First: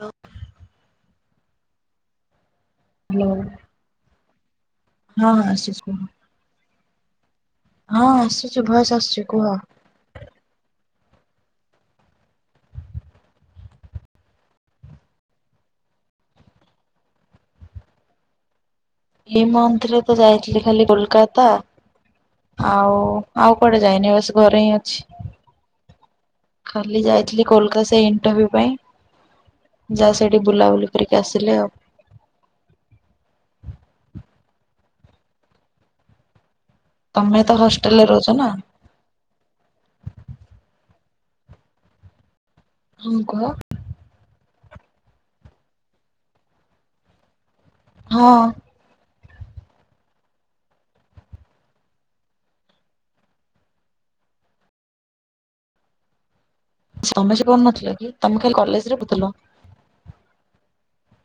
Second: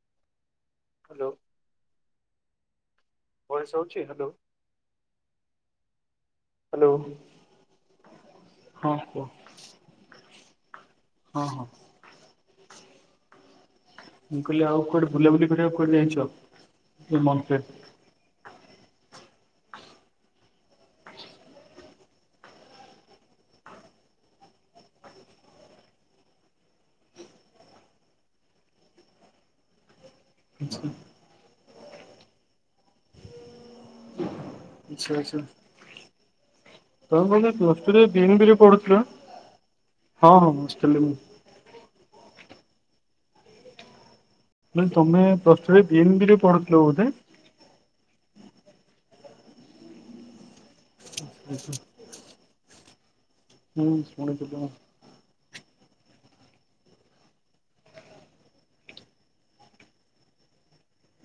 Hello. Hello. Hello voice ଆଉଛି hello ହଁ ଆସୁଛି କୁହ ହାଲୋ। ହଁ ଆସୁଛିୁ ଭଏସ୍ ଆସୁଛି କୁହ। ହଁ ହଁ। ମୁଁ କହିଲି ଆଉ କୁଆଡେ ବୁଲାବୁଲି କରିବାକୁ କୁଆେ ଯାଇଛ ଏଇ ମନଥ୍ ରେ। ଏଇ ମନଥ୍ ରେ ତ ଯାଇଥିଲି ଖାଲି କୋଲକାତା। ଆଉ ଆଉ କୁଆଡେ ଯାଇନି, ବାସ ଘରେ ହିଁ ଅଛି। ଖାଲି ଯାଇଥିଲି କୋଲକତା ସେ ଇଣ୍ଟରଭ୍ୟୁ ପାଇଁ। ଯା ସେଇଟି ବୁଲାବୁଲି ଆଚ୍ଛା କରିକି ଆସିଲି ଆଉ। ଆଛା ଆଛା ତମେ ତମେ ବୋଧେ ତ ପ୍ଲସ୍ ଟୁ ରେ ହଷ୍ଟେଲରେ ବି ରହୁଛ ଏମ୍ ନା ବି ରେ ପଢୁଥିଲ। ହଁ ହଁ ହଷ୍ଟେଲ ରେ ମୁଁ। ହଁ କୁହ। ମାନେ ତମେ plus two B M B ରେ ପଢୁଥିଲ ବୋଧେ। ହଁ। ଆଛା। ହୁଁ ସୁଣୀଥିଲୀ ମୁଁ। ସମସ୍ତେ ପାଡୁ ନଥିଲେ କି ତମେ ଖାଲି କଲେଜ ରେ ପଢୁଥିଲା।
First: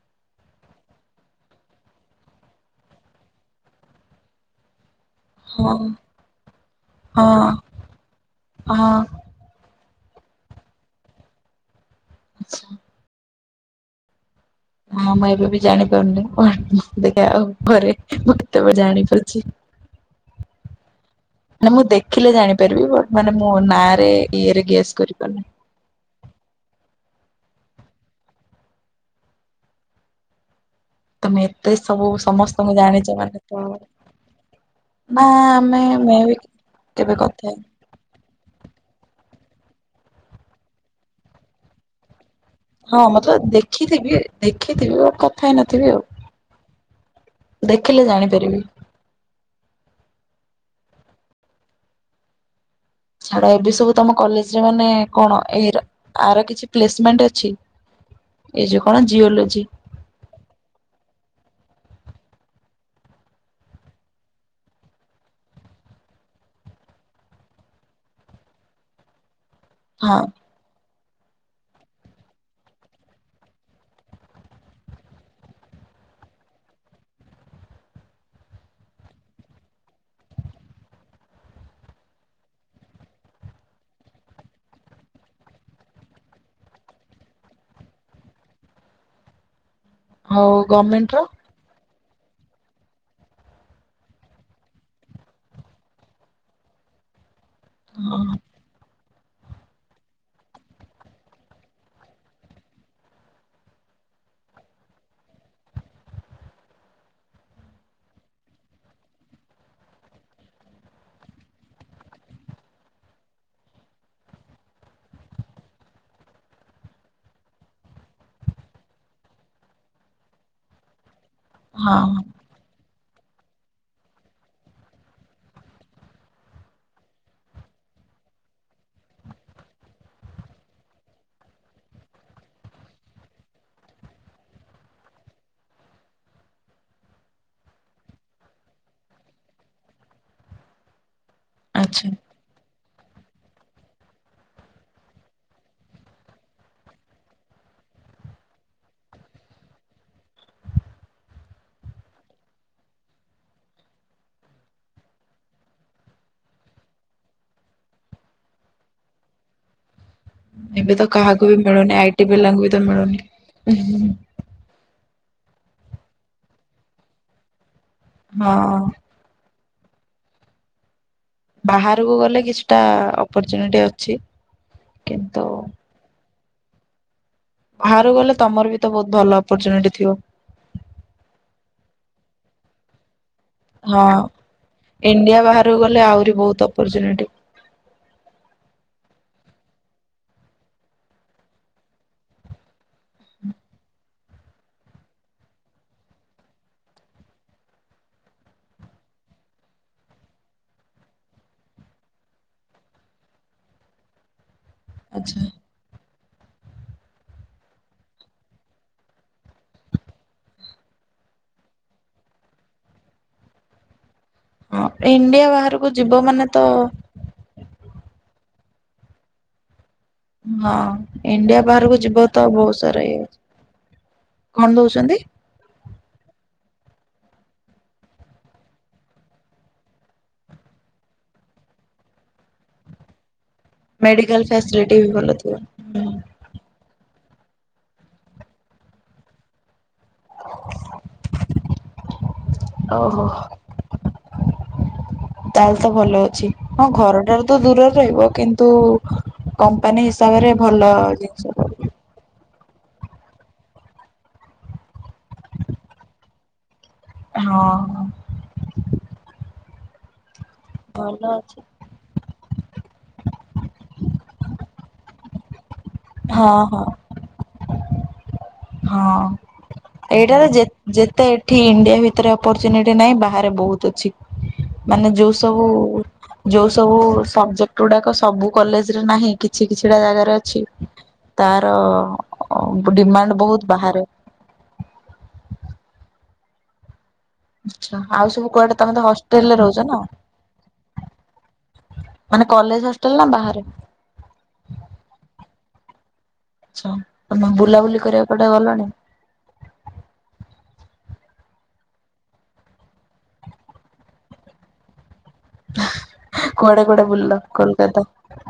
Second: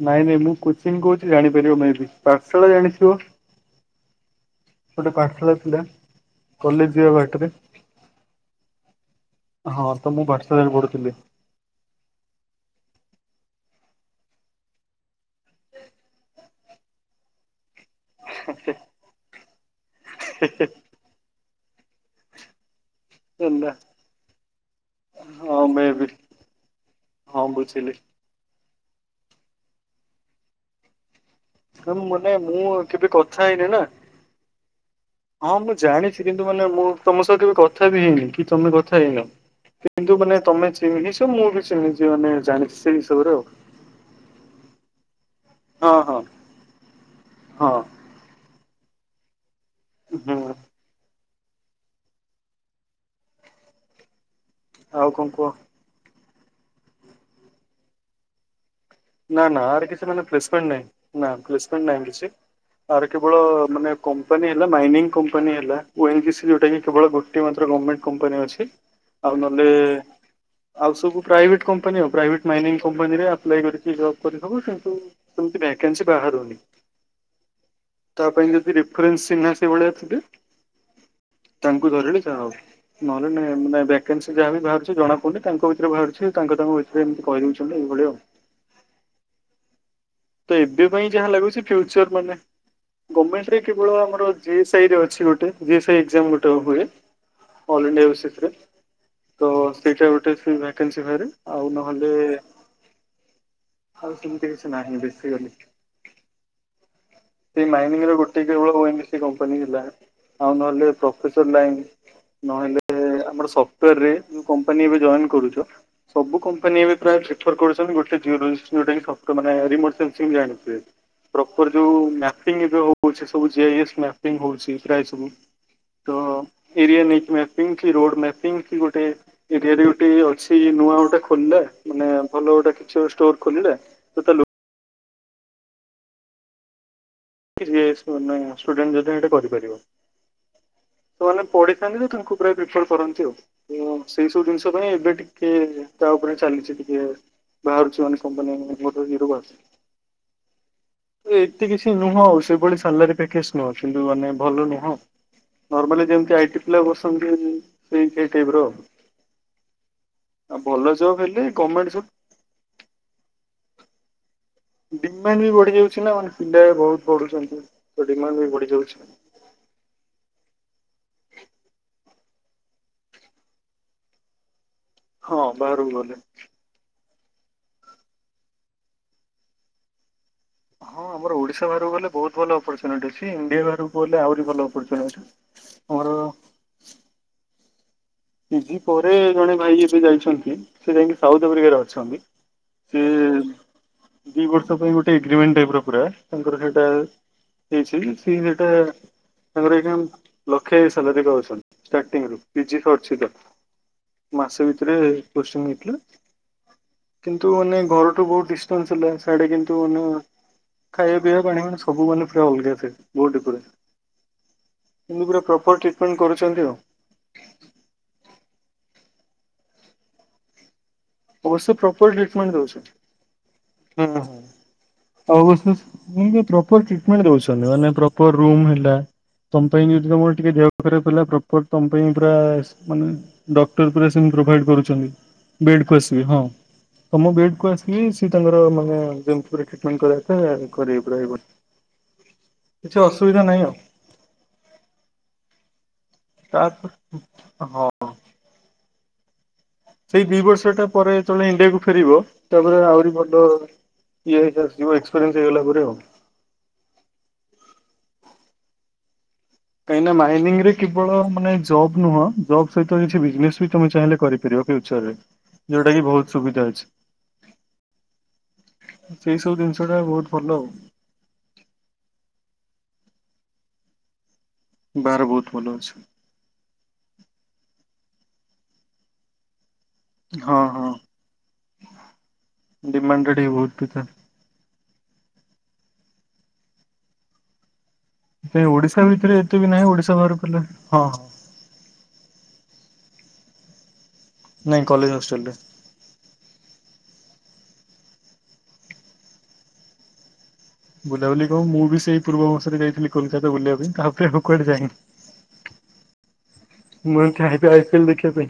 ନାଇଁ ନାଇଁ ମୁଁ କୋଚିଂ କହୁଛି ଜାଣିପାରିବ ମେବି, ପାଠଶାଳା ଜାଣିଥିବ। ଗୋଟେ ପାଠଶାଳା ହଁ ଥିଲା, କଲେଜ ଯିବା ହଁ ବାଟରେ। ହଁ। ହଁ ତ ମୁଁ ପାଠ ଶାଳାରେ ପଢୁଥିଲି। ଆଛା। ହଁ ମୁଁ ଏବେ ବି ଜାଣିପାରୁନି [unintelligible] ଦେଖା ଆଉ ଘରେ ବଟ୍ କେବେ ଜାଣିପାରୁଛି। ମାନେ ମୁଁ ଦେଖିଲେ ଜାଣିପାରିବି ବଟ୍ ମାନେ ମୁଁ ହେଲା। ନାରେ ଇଏରେ ଗେସ୍ କରିପାରୁନି। ହଁ ମେ ବି। ହଁ ବୁଝିଲି। ତମେ ଏତେ ମୁଁ ସବୁ ମାନେ ମୁଁ ସମସ୍ତଙ୍କୁ କେବେ ଜାଣିଛ କଥା ମାନେ ତ। ହେଇନି ନା। ନା ହଁ ମୁଁ ଆମେ ଜାଣିଛି ମେବି କିନ୍ତୁ ମାନେ ମୁଁ ତମ କେବେ ସହ କଥା କେବେ ହେଇ କଥା ବି ହେଇନି କି ତମେ କଥା ହେଇନ କିନ୍ତୁ ମାନେ ତମେ ଚିହ୍ନିଚ୍ଛ, ମୁଁ ବି ଚିହ୍ନିଚି ମାନେ ଜାଣି ହଁ ମତେ ଦେଖିଥିବି ଦେଖିଥିବ କଥା ହେଇ ନଥିବି ହଁ ଆଉ। ହଁ ହଁ ଦେଖିଲେ ଜାଣିପାରିବି। ହୁଁ। ଛାଡ ଏବେ ସବୁ ତମ କଲେଜରେ ମାନେ ଆଉ କଣ କୁହ ଏର ଆର କିଛି ପ୍ଲେସମେଣ୍ଟ ଅଛି। ଏଇ ଯୋ କଣ ଜିପ୍ ନା ନା ଆର କିଛି ମାନେ ପେସପେଣ୍ଟ ନାହିଁ, ନା ପେସପେଣ୍ଟ ନାହିଁ କିଛି। ଆର କେବଳ ମାନେ କମ୍ପାନୀ ହେଲା ମାଇନିଂ କମ୍ପାନୀ ହେଲା ଓଲଜିସ ଯୋଉଟାକି କେବଳ ଗୋ ଟିଏ ମାତ୍ର ଗରମେଣ୍ଟ କମ୍ପାନୀ ଅଛି। ଆଉ ନହେଲେ ହଁ ଆଉ ସବୁ ପ୍ରାଇଭେଟ କମ୍ପାନୀ ଆଉ ପ୍ରାଇଭେଟ ମାଇନିଙ୍ଗ କମ୍ପାନୀରେ ଅପ୍ଲାଇ କରି ଜବ୍ କରିଥବ କିନ୍ତୁ ସେମିତି ଭ୍ୟାକେନ୍ସି ବାହାରୁନି। ତା ପାଇଁ ଯଦି ରେଫରେନ୍ସ ଚିହ୍ନା ସେ ଭଳିଆଥିବେ। ତାଙ୍କୁ ଧରିଲି ଯା ହବ ନହେଲେ ନାଇଁ ଏ ଭ୍ୟାକେନ୍ସି ଯାହା ବି ବାହାରୁଛି ଜଣା ପଡୁନି, ତାଙ୍କ ଭିତରେ ବାହାରୁଛି ତାଙ୍କ ତାଙ୍କ ଭିତରେ ସେ ଏମିତି କହିଦଉଛନ୍ତି ଏଇଭଳି ଆଉ। ହଉ ତ ଏବେ ଗମେଣ୍ଟ ପାଇଁ ର ଯାହା ଲାଗୁଛି ଫ୍ୟୁଚର ମାନେ ଗମେଣ୍ଟରେ କେବଳ ଆମର ଜେସାଇରେ ଅଛି ଗୋଟେ ଜେସାଇ ଏକଜାମ୍ ଗୋଟେ ହବ ଏ। ଅଲ୍ ଇଣ୍ଡିଆ ହବ ହଁ ସେଇଥିରେ, ତ ସେଇଟା ଗୋଟେ ଫ୍ରିଭ୍ୟାକେନ୍ସି ବାହାରେ ଆଉ ନହେଲେ ଆଉ ସେମିତି କିଛି ନାହିଁ, ବେଶୀଗଲି ସେଇ ମାଇନିଂରେ ଗୋଟିଏ କେବଳ ମାଇନିଙ୍ଗସ କମ୍ପାନୀ ହେଲା। ଆଉ ନହେଲେ ପ୍ରଫେସର ଲାଇନ ନହେଲେ ଆମର ସପ୍ଟରରେ ଯୋଉ କମ୍ପାନୀ ଏବେ ଜଏନ କରୁଛ। ସବୁ କମ୍ପାନୀ ଏଵେ ପ୍ରାୟ ପ୍ରିଫର କରୁଛନ୍ତି, ଗୋଟେ ଜିଓର ମାନେ ଯୋଉଟାକି ସପ୍ଟ ମାନେ ରିମୋଟ କେମିତି ଜାଣିଥିବେ ପ୍ରପର ଯୋଉ ହଁ [unintelligible] ପ୍ରାୟ ସବୁ ତ ଏରିଆ ନେଇକି ମ୍ୟାପିଙ୍ଗ କି ରୋଡ ମ୍ୟାପିଙ୍ଗ କି ଗୋଟେ ଏରିଆରେ ଗୋଟେ ଅଛି ନୂଆ ଗୋଟେ ଖୋଲିଲେ ମାନେ ଭଲ ଗୋଟେ କିଛି ଗୋଟେ ଷ୍ଟୋର ଖୋଲିଲେ ସେତ ଲୋ ୟେସ ମାନେ ଷ୍ଟୁଡେଣ୍ଟ ଯଦି ହେଟା କରିପାରିବ। ତ ମାନେ ପଡ଼ିଥାନ୍ତି ଆଚ୍ଛା ତ ତାଙ୍କୁ ପୁରା ଦେଖିବାକୁ କରନ୍ତି। ଉ ସେଇ ସବୁ ଜିନିଷ ପାଇଁ ଏବେ ଟିକେ ତା ଉପରେ ଚାଲିଛି ଟିକେ। ବାହାରୁଛି ମାନେ କମ୍ପାନୀ ଗୋଟେ ବୀର ବାଚ୍। ଏତେ କିଛି ନୁହଁ ଆଉ ସେଭଳି ସାଲାରୀ ପ୍ୟାକେଜ ନୁହ କିନ୍ତୁ ମାନେ ଭଲ ନୁହଁ। ନର୍ମାଲି ଯେମିତି ଆଇଟି ପିଲା ବସନ୍ତି ସେଇ ସେ ଟାଇପ୍ ର। ଆଉ ଭଲ ଏବେ ତ ଜବ୍ ହେଲେ କାହାକୁ ବି ଗମେଣ୍ଟ ମିଳୁନି ଜବ୍ ଆଇଟି ପିଲାଙ୍କୁ ବି ତ ମିଳୁନି। ଉ ହୁ ଡିମାଣ୍ଡ ବି ବଢ଼ି ଯାଉଛି ନା ମାନେ ପିଲା ଏବେ ବହୁତ୍ ପଢୁଛନ୍ତି ତ ଡିମାଣ୍ଡ ବି ବଢ଼ି ହଁ। ଯାଉଚି। ବାହାରକୁ ଗଲେ କିଛିଟା ଅପର୍ଚୁନିଟି ଅଛି। ହଁ କିନ୍ତୁ ବାହାରକୁ ଗଲେ। ବାହାରୁକୁ ଗଲେ ତମର ବି ତ ବହୁତ ଭଲ ଅପର୍ଚୁନିଟି ଥିବ। ହଁ ଆମର ଓଡ଼ିଶା ବାହାରକୁ ଗଲେ ବହୁତ୍ ଭଲ ଅପର୍ଚୁ ନିଟି। ଛି ଇଣ୍ଡିଆ ବାହାରକୁ ହଁ ପଲେ ଆହୁରି ଭଲ ଅପର୍ଚୁନିଟି ମୋର। ଅପର୍ଚୁନିଟି ପିଜି ପରେ ଜଣେ ଭାଇ ଏବେ ଯାଇଛନ୍ତି ସେ ଯାଇକି ସାଉଥ ଆଫ୍ରିକାରେ ଅଛନ୍ତି। ସେ ଦି ବର୍ଷ ପାଇଁ ଗୋଟେ ଏଗ୍ରିମେଣ୍ଟ ଟାଇପ ର ପୁରା ତାଙ୍କର ସେଇଟା। ହେଇଛି ସେଇ ସେଇ ଟା ତାଙ୍କର ଏଞା ଲକ୍ଷେ ସାଲରୀ ରେ ଅଛନ୍ତି। ଷ୍ଟାଟିଂ ରୁ ପିଜି ଖ ଛିତ ମାସେ ଭିତରେ ଆଛା ପରିଶ୍ରମ ହେଇଥିଲା। କିନ୍ତୁ ମାନେ ଘରଠୁ ବହୁତ ଡିଷ୍ଟାନ୍ସ ଥିଲେ ସେଆଡ଼େ କିନ୍ତୁ ମାନେ ଖାଇବା ପିଇବା ପାଣି ମାନ ସବୁ ମାନେ ପୁରା ଅଲଗା ଫେ ବହୁତ୍ ହଁ ଡିଫରେନ୍ସ। କିମିତି ପୁରା ଇଣ୍ଡିଆ ପ୍ରପର ବାହାରକୁ ଯିବ ଟ୍ରିଟମେଣ୍ଟ ମାନେ ତ କରୁଛନ୍ତି ଆଉ। ହଁ ଇଣ୍ଡିଆ ଅବଶ୍ୟ ବାହାରକୁ ପ୍ରପର ଯିବ ତ ଟ୍ରିଟମେଣ୍ଟ ବହୁତ୍ ଦଉଛନ୍ତି। ସାରା ଇଏ। ହୁଁ ହୁଁ କଣ ଦଉଛନ୍ତି ଆଉ ବୁସୁସ୍ ଉଁ ଜେ ପ୍ରୋପର୍ ଟ୍ରିଟମେଣ୍ଟ୍ ଦୋଉଚନ୍ତି, ଅନ୍ୟ ପ୍ରପର ରୁମ୍ ହେଲା। ତମ ପାଇଁ ଯଦି ତମର ଟିକେ ଦେହ ଖରାପ ହେଲା ପ୍ରପର୍ ତମ ପାଇଁ ମୁଁ ପୁରା ମାନେ ଡ [unintelligible] ମେଡିକାଲ ପ୍ରୋଭାଇଟ ଫାସିଲିଟି ବି କରୁଛନ୍ତି, ଭଲ ଥିବ। ବେଡ୍ କୁ ଆସିବେ ହଁ। ତମ ବେଡ୍ କୁ ଆସିଲି ସେ ତାଙ୍କର ମାନେ ଜଙ୍କଫୋର୍ ରେ ଖାଇ ଫୋନ୍ କରିବା ପାଇଁ ଆ କରେଇ ପୁରା ହେଇ ପ କିଛି ଓହୋ ଅସୁବିଧା ନାହିଁ ଆଉ। ତାହେଲେ ତ ଭଲ। ଆଛି ହଁ ତାପରେ ଘର ଠାରୁ ତ ହଁ ଦୂରରେ ରହିବ, କିନ୍ତୁ ମାନେ ସେଇ ଦି ବର୍ଷ ଟା ପରେ ତଳେ ଇଣ୍ଡିଆକୁ ଫେରିବ। ତାପରେ ଆହୁରି ଭଲ ଇଏ ହେଇ ଆସଯିବ ଏକ୍ସପିରିଏନ୍ସ ହେଇଗଲା ପରେ ଆଉ। ହଁ। କାହିଁକି ନା ମାଇନିଂ ରେ କେବଳ ଭଲ ମାନେ ଅଛି ଜବ୍ ନୁହଁ ଜବ୍ ସହିତ କିଛି ବିଜନେସ୍ ବି ତମେ ଚାହିଁଲେ କରିପାରିବ ଫ୍ୟୁଚର ରେ, ଯୋଉଟା କି ବହୁତ୍ ହଁ ସୁବିଧା ହଁ ଅଛି। ହଁ ସେଇ ସବୁ ଜିନିଷ ଟା ବହୁତ ଏଇଟାରେ ଭଲ ଯେ ଆଉ ଯେତେ ଏଠି ଇଣ୍ଡିଆ ଭିତରେ ଅପରଚୁନିଟି ନାହିଁ ବାହାରେ ବୋହୁତ୍ ଅଛି, ମାନେ ବାର ଯୋଉ ବହୁତ ସବୁ ଭଲ ଅଛି ଯୋଉ ସବୁ ସବଜେକ୍ଟ ଗୁଡ଼ାକ ସବୁ କଲେଜ୍ ରେ ନାହିଁ କି କିଛି କିଛିଟା ଜାଗାରେ ଅଛି, ହଁ ହଁ। ତାର ଟା ଡିମାଣ୍ଡ ଟିକେ ବହୁତ ବହୁତ ବି ବାହାରେ ଥାଏ। ଆଛା ଆଉ ସବୁ କାଇଁ କୁଆଡ଼େ ଓଡିଶା ତମେତ ଭିତରେ ହଷ୍ଟେଲ୍ ଏତେ ରେ ବି ନାହିଁ ରହୁଚ ନା? ଓଡିଶା ବାହାରକୁ ହେଲେ ହଁ ହଁ ମାନେ କଲେଜ୍ ହଷ୍ଟେଲ ନା ବାହାରେ? ନାଇଁ କଲେଜ ହଷ୍ଟେଲ ରେ। ଆଛା ତମେ ବୁଲାବୁଲି କରିବାକୁ କୁଆଡ଼େ ଗଲଣି? ବୁଲାବୁଲି କଣ ମୁଁ ବି ସେଇ ପୂର୍ବ ବର୍ଷରେ ଯାଇଥିଲି କୋଲକାତା ବୁଲିବା ପାଇଁ, ତାପରେ ଆଉ କୁଆଡ଼େ ଯାଇନି। କୁଆଡେ କୁଆଡେ ମୁଁ ବୁଲିଲ ଏଙ୍ଖା ଆଇପି କୋଲକାତା ଆଇପିଏଲ ଦେଖିବା ପାଇଁ।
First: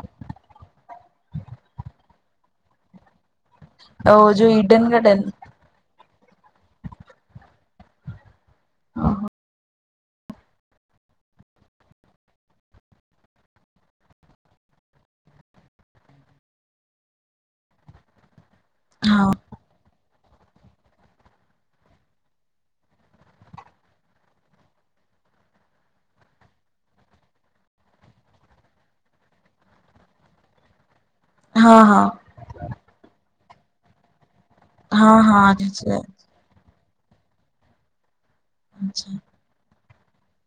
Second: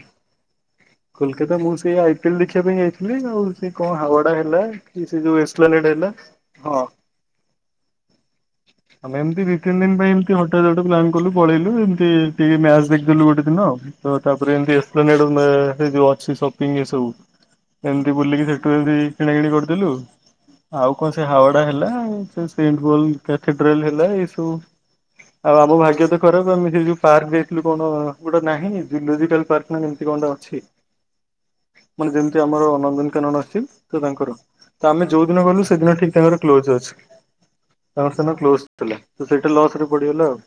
କୋଲକାତା ମୁଁ ସେଇ ଆଇପିଏଲ ଦେଖିବା ପାଇଁ ଯାଇଥିଲି, ଆଉ ସେ କଣ ଓ ହାୱଡା ଯୋଉ ହେଲା ଇଡେନ କି ସେ ଗାର୍ଡେନ ଯୋଉ ଏସ୍ ଚୁଆଲେ ଡେଲା ହଁ ଆମେ ଓହୋ ଏମିତି ଦି ତିନି ଦିନ ପାଇଁ ଏନ୍ତି ହଠାତ୍ ଗୋଟେ ପ୍ନାନ କଲୁ ପଳେଇଲୁ, ଏମତି ଟିକେ ମ୍ୟାଚ ଦେଖି। ଥିଲୁ ଗୋଟେ ଦିନ ତ ତାପରେ ଏମତି ଏକ୍ସପ୍ଲାନେଡ ସେ ଯୋଉ ଅଛି ସପିଙ୍ଗ ଏ ସବୁ ଏମତି ବୁଲିକି ସେଠୁ ଏମିତି କିଣା କିିଣି କରିଦେଲୁ। ଆଉ କଣ ସେ ହାୱଡା ହେଲା ଆଉ ସେ ସେଣ୍ଲ କଥିଡ୍ରାଲ ହେଲା ଏ ସବୁ ଆଉ ଆମ ଭାଗ୍ୟ ତ ଖରାପ ଆମେ ସେଇ ଯୋଉ ପାର୍କ ଯାଇଥିଲୁ। କଣ ଗୋଟେ ନାହିଁ ଜୁଲୋଜିକାଲ ପାର୍କ ନା ଏମତି କଣ ଅଛି, ହଁ ହଁ ହଁ ମାନେ ଯେମତି ଯେ ଆମର ନନ୍ଦନକାନନ ଆସିଛି ତ ତାଙ୍କର। ତ ଆମେ ହଁ ଯୋଉ ହଁ ଦିନ ଗଲୁ ସେଦିନ ଆଚ୍ଛା ଠିକ ତାଙ୍କର କ୍ଲୋଜ ଅଛି, ତାଙ୍କର ସେଦିନ କ୍ଲୋଜ ଥିଲା। ସେଇଟା ଲସରେ ପଡିଗଲା ଆଉ।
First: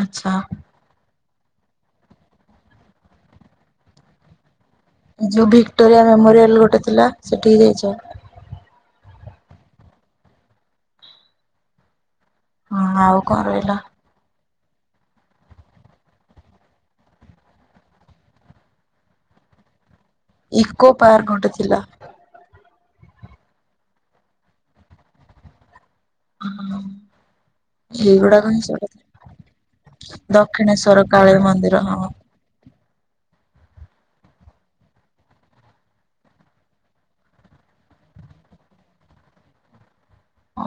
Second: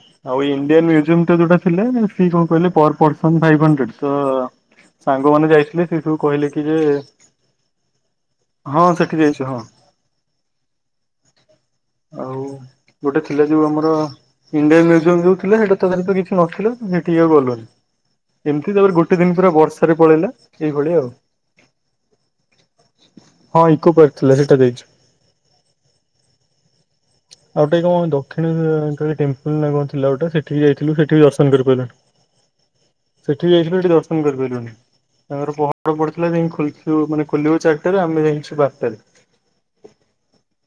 ଆଚ୍ଛା ଆଉ ଇଣ୍ଡିଆନ୍ ମ୍ୟୁଜିୟମ ଟା ଯୋଉଟା ଥିଲା ମାନେ ସିଏ କଣ କହିଲେ ପର ପର୍ସନ ଫାଇଭ ହଣ୍ଡରେଡସ ତ ଯୋଉ ସାଙ୍ଗମାନେ ଯାଇଥିଲେ ଭିକ୍ଟୋରିଆ ସେସବୁ କହିଲେ ମେମୋରିଆଲ କି ଯେ ଗୋଟେ ଥିଲା ସେଠିକି ଯାଇଛ ହଁ ସେଠିକି ଯାଇଛି ହଁ ଆଉ ହଁ ଆଉ ଗୋଟେ କଣ ଥିଲା ଯୋଉ ରହିଲା ଆମର ଇଣ୍ଡିଆନ୍ ମ୍ୟୁଜିୟମ ଯୋଉ ଥିଲା ହେଟା ତ ଖାଲିତ କିଛି ନଥିଲା ହେଟିକି ଆଉ ଗଲୁନୁ। ଏମିତି ତାପରେ ଗୋଟେ ଦିନ ପୁରା ବର୍ଷାରେ ପଳେଇଲା। ଇକୋ ଏଇଭଳିଆ ଆଉ ପାର୍କ ଗୋଟେ ଥିଲା। ହଁ ଇକୋ ପାର୍କ ଥିଲା ସେଇଟା ଯାଇଚୁ। ଆଉ ଗୋଟେ କଣ ଦକ୍ଷିଣ ଏଇଗୁଡାକ ହିଁ କାଳି ଟେମ୍ପଲ [unintelligible] କଣ ଥିଲା ଗୋଟେ ସେଠିକି ଯାଇଥିଲୁ ଦକ୍ଷିଣେଶ୍ଵର ସେଠି ବି କାଳୀ ଦର୍ଶନ ମନ୍ଦିର କରିପାରିଲୁ ହଁ ନାହିଁ। ସେଠିକି ଯାଇଥିଲୁ ସେଠି ଦର୍ଶନ କରିପାଇଲୁନି। ତାଙ୍କର ପହଡ ପଡିଥିଲା ଯାଇ ଖେଲକୁ ମାନେ ଖୋଲିବ ଚାରିଟାରେ ଆମେ ଯାଇଛୁ ବାରଟାରେ।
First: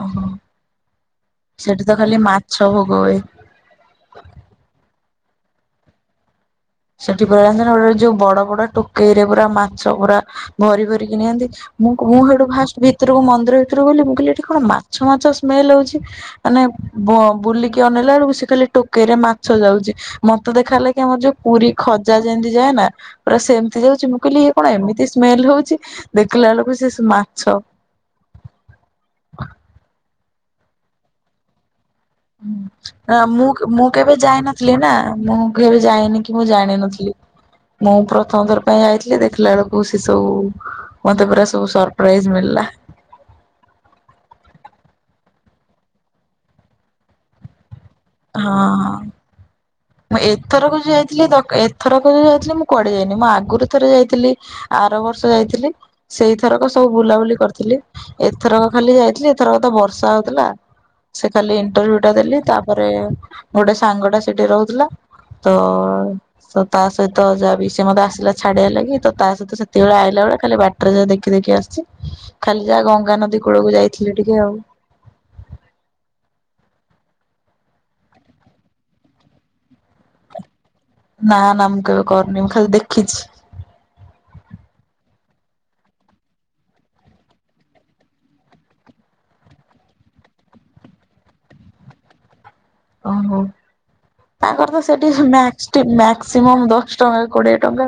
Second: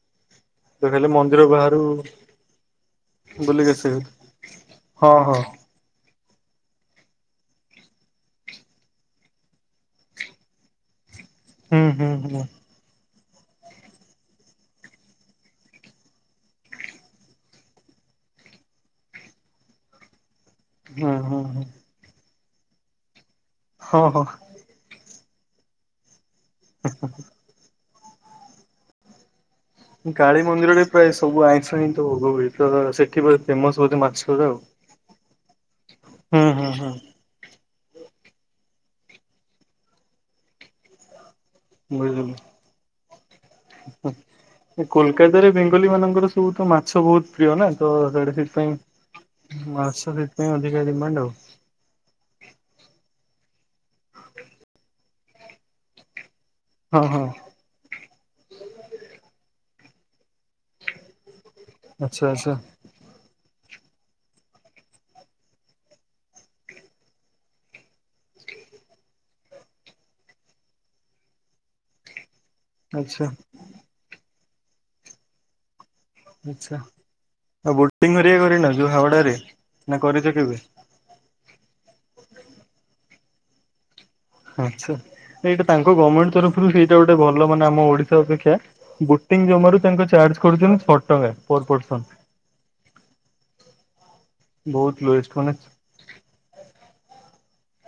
ଓହୋ ତ ଖାଲି ମନ୍ଦିର ସେଠି ବାହାରୁ ତ ଖାଲି ମାଛ ଭେଗ ହୁଏ। ବୁଲିକି ଆସି ହଉନି ହଁ ହଁ। ସେଠି ପୁରା ଯଣିଚନା ଗୋଟେ ଯୋଉ ବଡ ବଡ ଟୋକେଇରେ ପୁରା ମାଛ ପୁରା ଭରିଭରିକି ନିଅନ୍ତି ହୁଁ ମୁଁ କ ହୁଁ ମୁଁ ହୁଁ ହେଠୁ ଫାଷ୍ଟ ଭିତରକୁ ମନ୍ଦିର ଭିତରକୁ ଗଲି ମୁଁ କହିଲି ଏଠି କଣ ମାଛ ମାଛ ସ୍ମେଲ ହଉଛି। ମାନେ ବ ବୁଲିକି ଅନେଇଲା ବେଳକୁ ସେ ଖାଲି ଟୋକେଇରେ ମାଛ ଯାଉଛି। ମତେ ଦେଖା ହେଲା କି ହୁଁ ଆମର ଯୋଉ ହୁଁ ହୁଁ। ପୁରୀ ଖଜା ଯେମିତି ଯାଏ ନା ପୁରା ସେମିତି ହଁ ଯାଉଛି, ମୁଁ ହଁ। କହିଲି ଇଏ କଣ ଏମିତି ସ୍ମେଲ ହଉଛି? ଦେଖିଲା ବେଳକୁ [unintelligible] ମାଛ। କାଳୀ ମନ୍ଦିରରେ ପ୍ରାୟ ସବୁ ଆଇଁଷ ହିଁ ଭୋଗ ହୁଏ। ତ ସେଠି ବୋଧେ ମୁଁ ପୁରା ଫେମସ ମୁଁ ବୋଧେ କେବେ ମାଛରା ଆଉ। ଯାଇନଥିଲି ନା ମୁଁ କେବେ ଯାଇନି କି ହୁଁ ମୁଁ ହୁଁ ହୁଁ। [inaudible] ଜାଣିନଥିଲି। ମୁଁ ପ୍ରଥମଥର ପାଇଁ ଯାଇଥିଲି। ଦେଖିଲା ବେଳକୁ ସେ ସବୁ ମତେ ପୁରା ସ ସର୍ପ୍ରାଇଜ ବୁଝିଲି। ମିଳିଲା। କୋଲକାତାରେ ବେଙ୍ଗଲୀ ମାନଙ୍କର ସବୁ ତ ମାଛ ବହୁତ ପ୍ରିୟ ନା ତ [unintelligible] ହଁ ହଁ। ସେଥିପାଇଁ ମା ମୁଁ ଏଥରକ ଯୋଉ ଯାଇଥିଲି ଦଖ ଏ ଥରକ ଯୋଉ ଯାଇଥିଲି ମୁଁ କୁଆଡ଼େ ଯାଇନି। ମୁଁ ଆଗରୁ ଥରେ ଯାଇଥିଲି ଆର ବର୍ଷ ଯାଇଥିଲି। ସେଇଥରକ ସବୁ ହଁ ହଁ। ବୁଲାବୁଲି କରିଥିଲି। ଏଥରକ ଖାଲି ଯାଇଥିଲି, ଏଥରକ ତ ବର୍ଷା ହଉଥିଲା। ସେ ଖାଲି ଇଣ୍ଟରଭ୍ୟୁ ଟା ଆଚ୍ଛା ଦେଲି। ଆଚ୍ଛା ତାପରେ ଗୋଟେ ସାଙ୍ଗ ଟା ସେଠି ରହୁ ଥିଲା ତ ସ ତା ସହିତ ଯାହା ବି ସେ ମତେ ଆସିଲା ଛାଡି଼ଆ ଲାଗି। ତ ତା ସହିତ ସେତିକିବେଳେ ଆଇଲା ବେଳେ ଖାଲି ବାଟ ରେ ଯାହା ଦେଖି ଦେଖି ଆସିଚି। ଖାଲି ଯାହା ଆଚ୍ଛା ଗଙ୍ଗାନଦୀ କୂଳକୁ ଯାଇଥିଲି ଟିକେ ଆଉ। ଆଛା ଆଉ ବୋଟିଂ ହରିକା କରିନ ଯୋଉ ହାଉଡାରେ ନା କରିଛ କେବେ? ନା ନା ମୁଁ କେବେ କରିନି ମୁଁ ଖାଲି ଦେଖିଛି। ଆଚ୍ଛା। ନା ଏଇଟା ତାଙ୍କ ଗମେଣ୍ଟ୍ ତରଫରୁ ହେଇଟା ଗୋଟେ ଭଲ ମାନେ ଆମ ଓଡ଼ିଶା ଅପେକ୍ଷା ବୋଟିଂ ଜମାରୁ ତାଙ୍କୁ ଚାର୍ଜ କରୁଛନ୍ତି ଛଅ ଟଙ୍କା ପର ପର୍ସନ। ଓହୋଃ ‌। ତାଙ୍କର ତ ବହୁତ ସେଠି ଲୋଏଷ୍ଟ ମାନେ ମ୍ୟାକ୍ସ ଟି ମ୍ୟାକ୍ସ ସିମମ୍ ଦଶ ଟଙ୍କା କି କୋଡ଼ିଏ ଟଙ୍କା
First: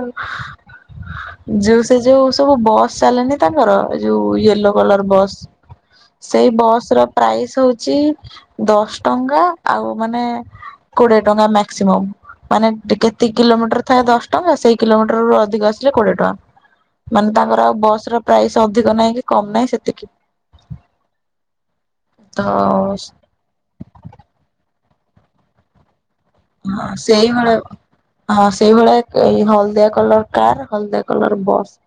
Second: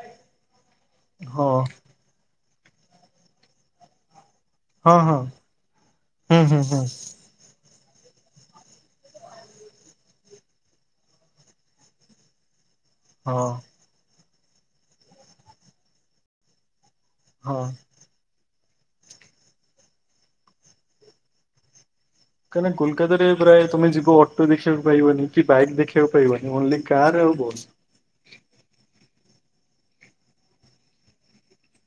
ହଁ ଆଉ। ସେ ଯୋଉ ସବୁ ବସ୍ ଚାଲିନି ତାଙ୍କର ଯୋଉ ୟେଲୋ ହଁ କଲର ହଁ ବସ୍। ହୁଁ ସେଇ ହୁଁ ହୁଁ ବସ ର ପ୍ରାଇସ୍ ହଉଛି ଦଶ ଟଙ୍କା ଆଉ ମାନେ କୋଡିଏ ଟଙ୍କା ମାକ୍ସିମମ୍। ମାନେ କେତେ ହଁ କିଲୋମିଟର ଥାଏ ଦଶ ଟଙ୍କା ସେଇ କିଲୋମିଟରରୁୁ ଅଧିକ ଆସିଲେ କୋଡିଏ ଟଙ୍କା। ମାନେ ହଁ ତାଙ୍କର ଆଉ ବସ ର ପ୍ରାଇସ୍ ଅଧିକ ନାହିଁ କି କମ ନାହିଁ ସେତିକି। ତ କାହିଁକିନା ହଁ କୋଲକାତାରେ ପ୍ରାୟ ତମେ ଯିବ ଅଟୋ ରିକ୍ସା ପାଇବନି କି ବାଇକ୍ ଦେଖିବାକୁ ପାଇବନି। ଓନ୍ଲି କାର୍ ଆଉ ସେଇଭଳିଆ ବସ୍। ହଁ ସେଇଭଳିଆ ଏ ହଳଦିଆ କଲର କାର, ହଳଦିଆ କଲର ବସ୍।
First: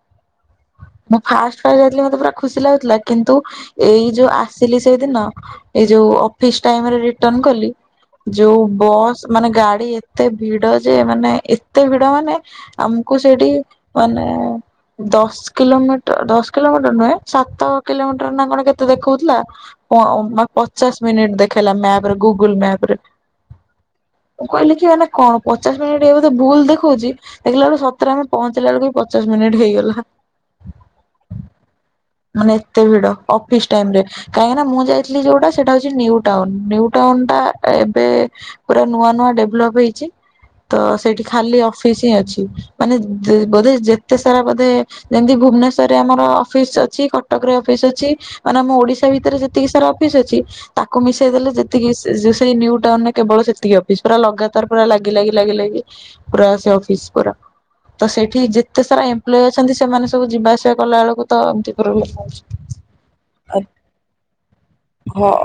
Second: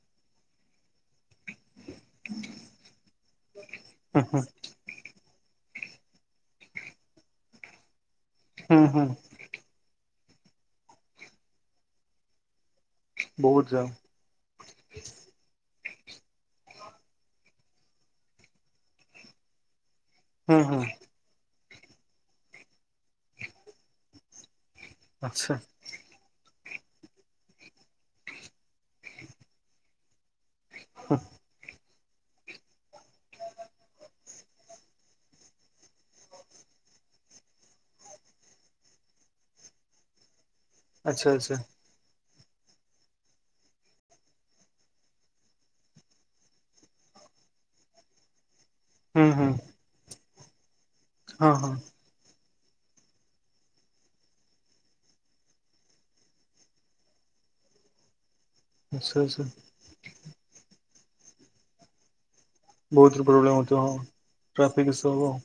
ମୁଁ ଫାଷ୍ଟ ଫାଷ୍ଟ ଯାଇଥିଲି ମତେ ପୁରା ଖୁସି ଲାଗୁଥିଲା। କିନ୍ତୁ ଏଇ ଯୋଉ ଆ ସିଲି ସେଇଦିନ। ଏଇ ଯୋଉ ଅଫିସ ଟାଇମ ରେ ରିଟର୍ନ କଲି ଯୋଉ ହୁଁ ହୁଁ ବସ୍ ମାନେ ଗାଡ଼ି ଏତେ ଭିଡ଼ ଯେ ମାନେ ଏତେ ଭିଡ଼ ମାନେ ଆମକୁ ସେଠି ବହୁତ ଯାମ୍ ମାନେ ଦଶ କିଲୋମିଟର ଦଶ କିଲୋମିଟର ନୁହେଁ ସାତ କିଲୋମିଟର ନା କଣ କେତେ ଦେଖଉଥିଲା ହୁଁ ହୁଁ ପ-ପଚାଶ ମିନିଟ ଦେଖେଇଲା ମ୍ୟାପରେ ଗୁଗୁଲ ମ୍ୟାପରେ। ମୁଁ କହିଲି କି ମାନେ କଣ ଆଚ୍ଛା ପଚାଶ ମିନିଟ୍ ବୋଧେ ଭୁଲ ଦେଖଉଛି ଦେଖିଲା ବେଳକୁ ସତରେ ଆମେ ପହଞ୍ଚିଲା ବେଳକୁ ବି ପଚାଶ ମିନିଟ୍ ହେଇଗଲା। ହଁ। ମାନେ ଏତେ ଭିଡ଼ ଅଫିସ ଟାଇମ ରେ। କାହିଁକିନା ମୁଁ ଯାଇଥିଲି ଯୋଉଟା ସେଇଟା ହଉଛି ନିଉ ଟାଉନ। ନିଉ ଟାଉନ ଟା ଏବେ ପୁରା ନୂଆ ନୂଆ ଡେଭଲପ୍ ହେଇଛି, ତ ସେଇଠି ଆଚ୍ଛା ଆଚ୍ଛା ଖାଲି ଅ ଫିସ ହିଁ ଅଛି। ମାନେ ବୋଧେ ଯେତେ ସାରା ବୋଧେ ଯେମତି ଭୁବନେଶ୍ଵରରେ ଆମର ଅଫିସ ଅଛି, କଟକରେ ଅଫିସ ଅଛି ମାନେ ଆମ ଓଡିଶା ହୁଁ ଭିତରେ ହୁଁ ଯେତିକି ସାରା ଅଫିସ୍ ଅଛି, ତାକୁ ମିଶେଇ ହଁ ଦେଲେ ହଁ ଯେତିକି ସେଇ ନିଉ ଟାଉନରେ କେବଳ ସେ ତିକି ଅଫିସ। ପୁରା ଲଗାଦାର ପୁରା ଲାଗି- ଲାଗି- ଲାଗି -ଲାଗି ପୁରା ସେ ଅଫିସ ପୁରା। ତ ସେଇଠି ଯେତେ ସାରା ଆଚ୍ଛା ଆଚ୍ଛା ଏମ୍ପ୍ଲୋଏ ଅଛନ୍ତି ସେମାନେ ସବୁ ଯିବା ଆସିବା କଲା ବେଳକୁ ତ ଏମତି ପ୍ରୋବ୍ଲେମ ହଉଛି। ବହୁତ ପ୍ରୋବ୍ଲେମ ହଉଥିବ ଟ୍ରାଫିକ ଇସୁ ହଉ ହବ।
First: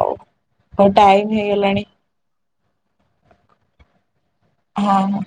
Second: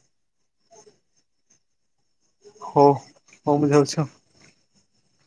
ହଉ ଟାଇମ ହେଇଗଲାଣି। ହଉ ହଉ ମୁଁ ଯାଉଚି ଆଉ। ହଁ ହଁ।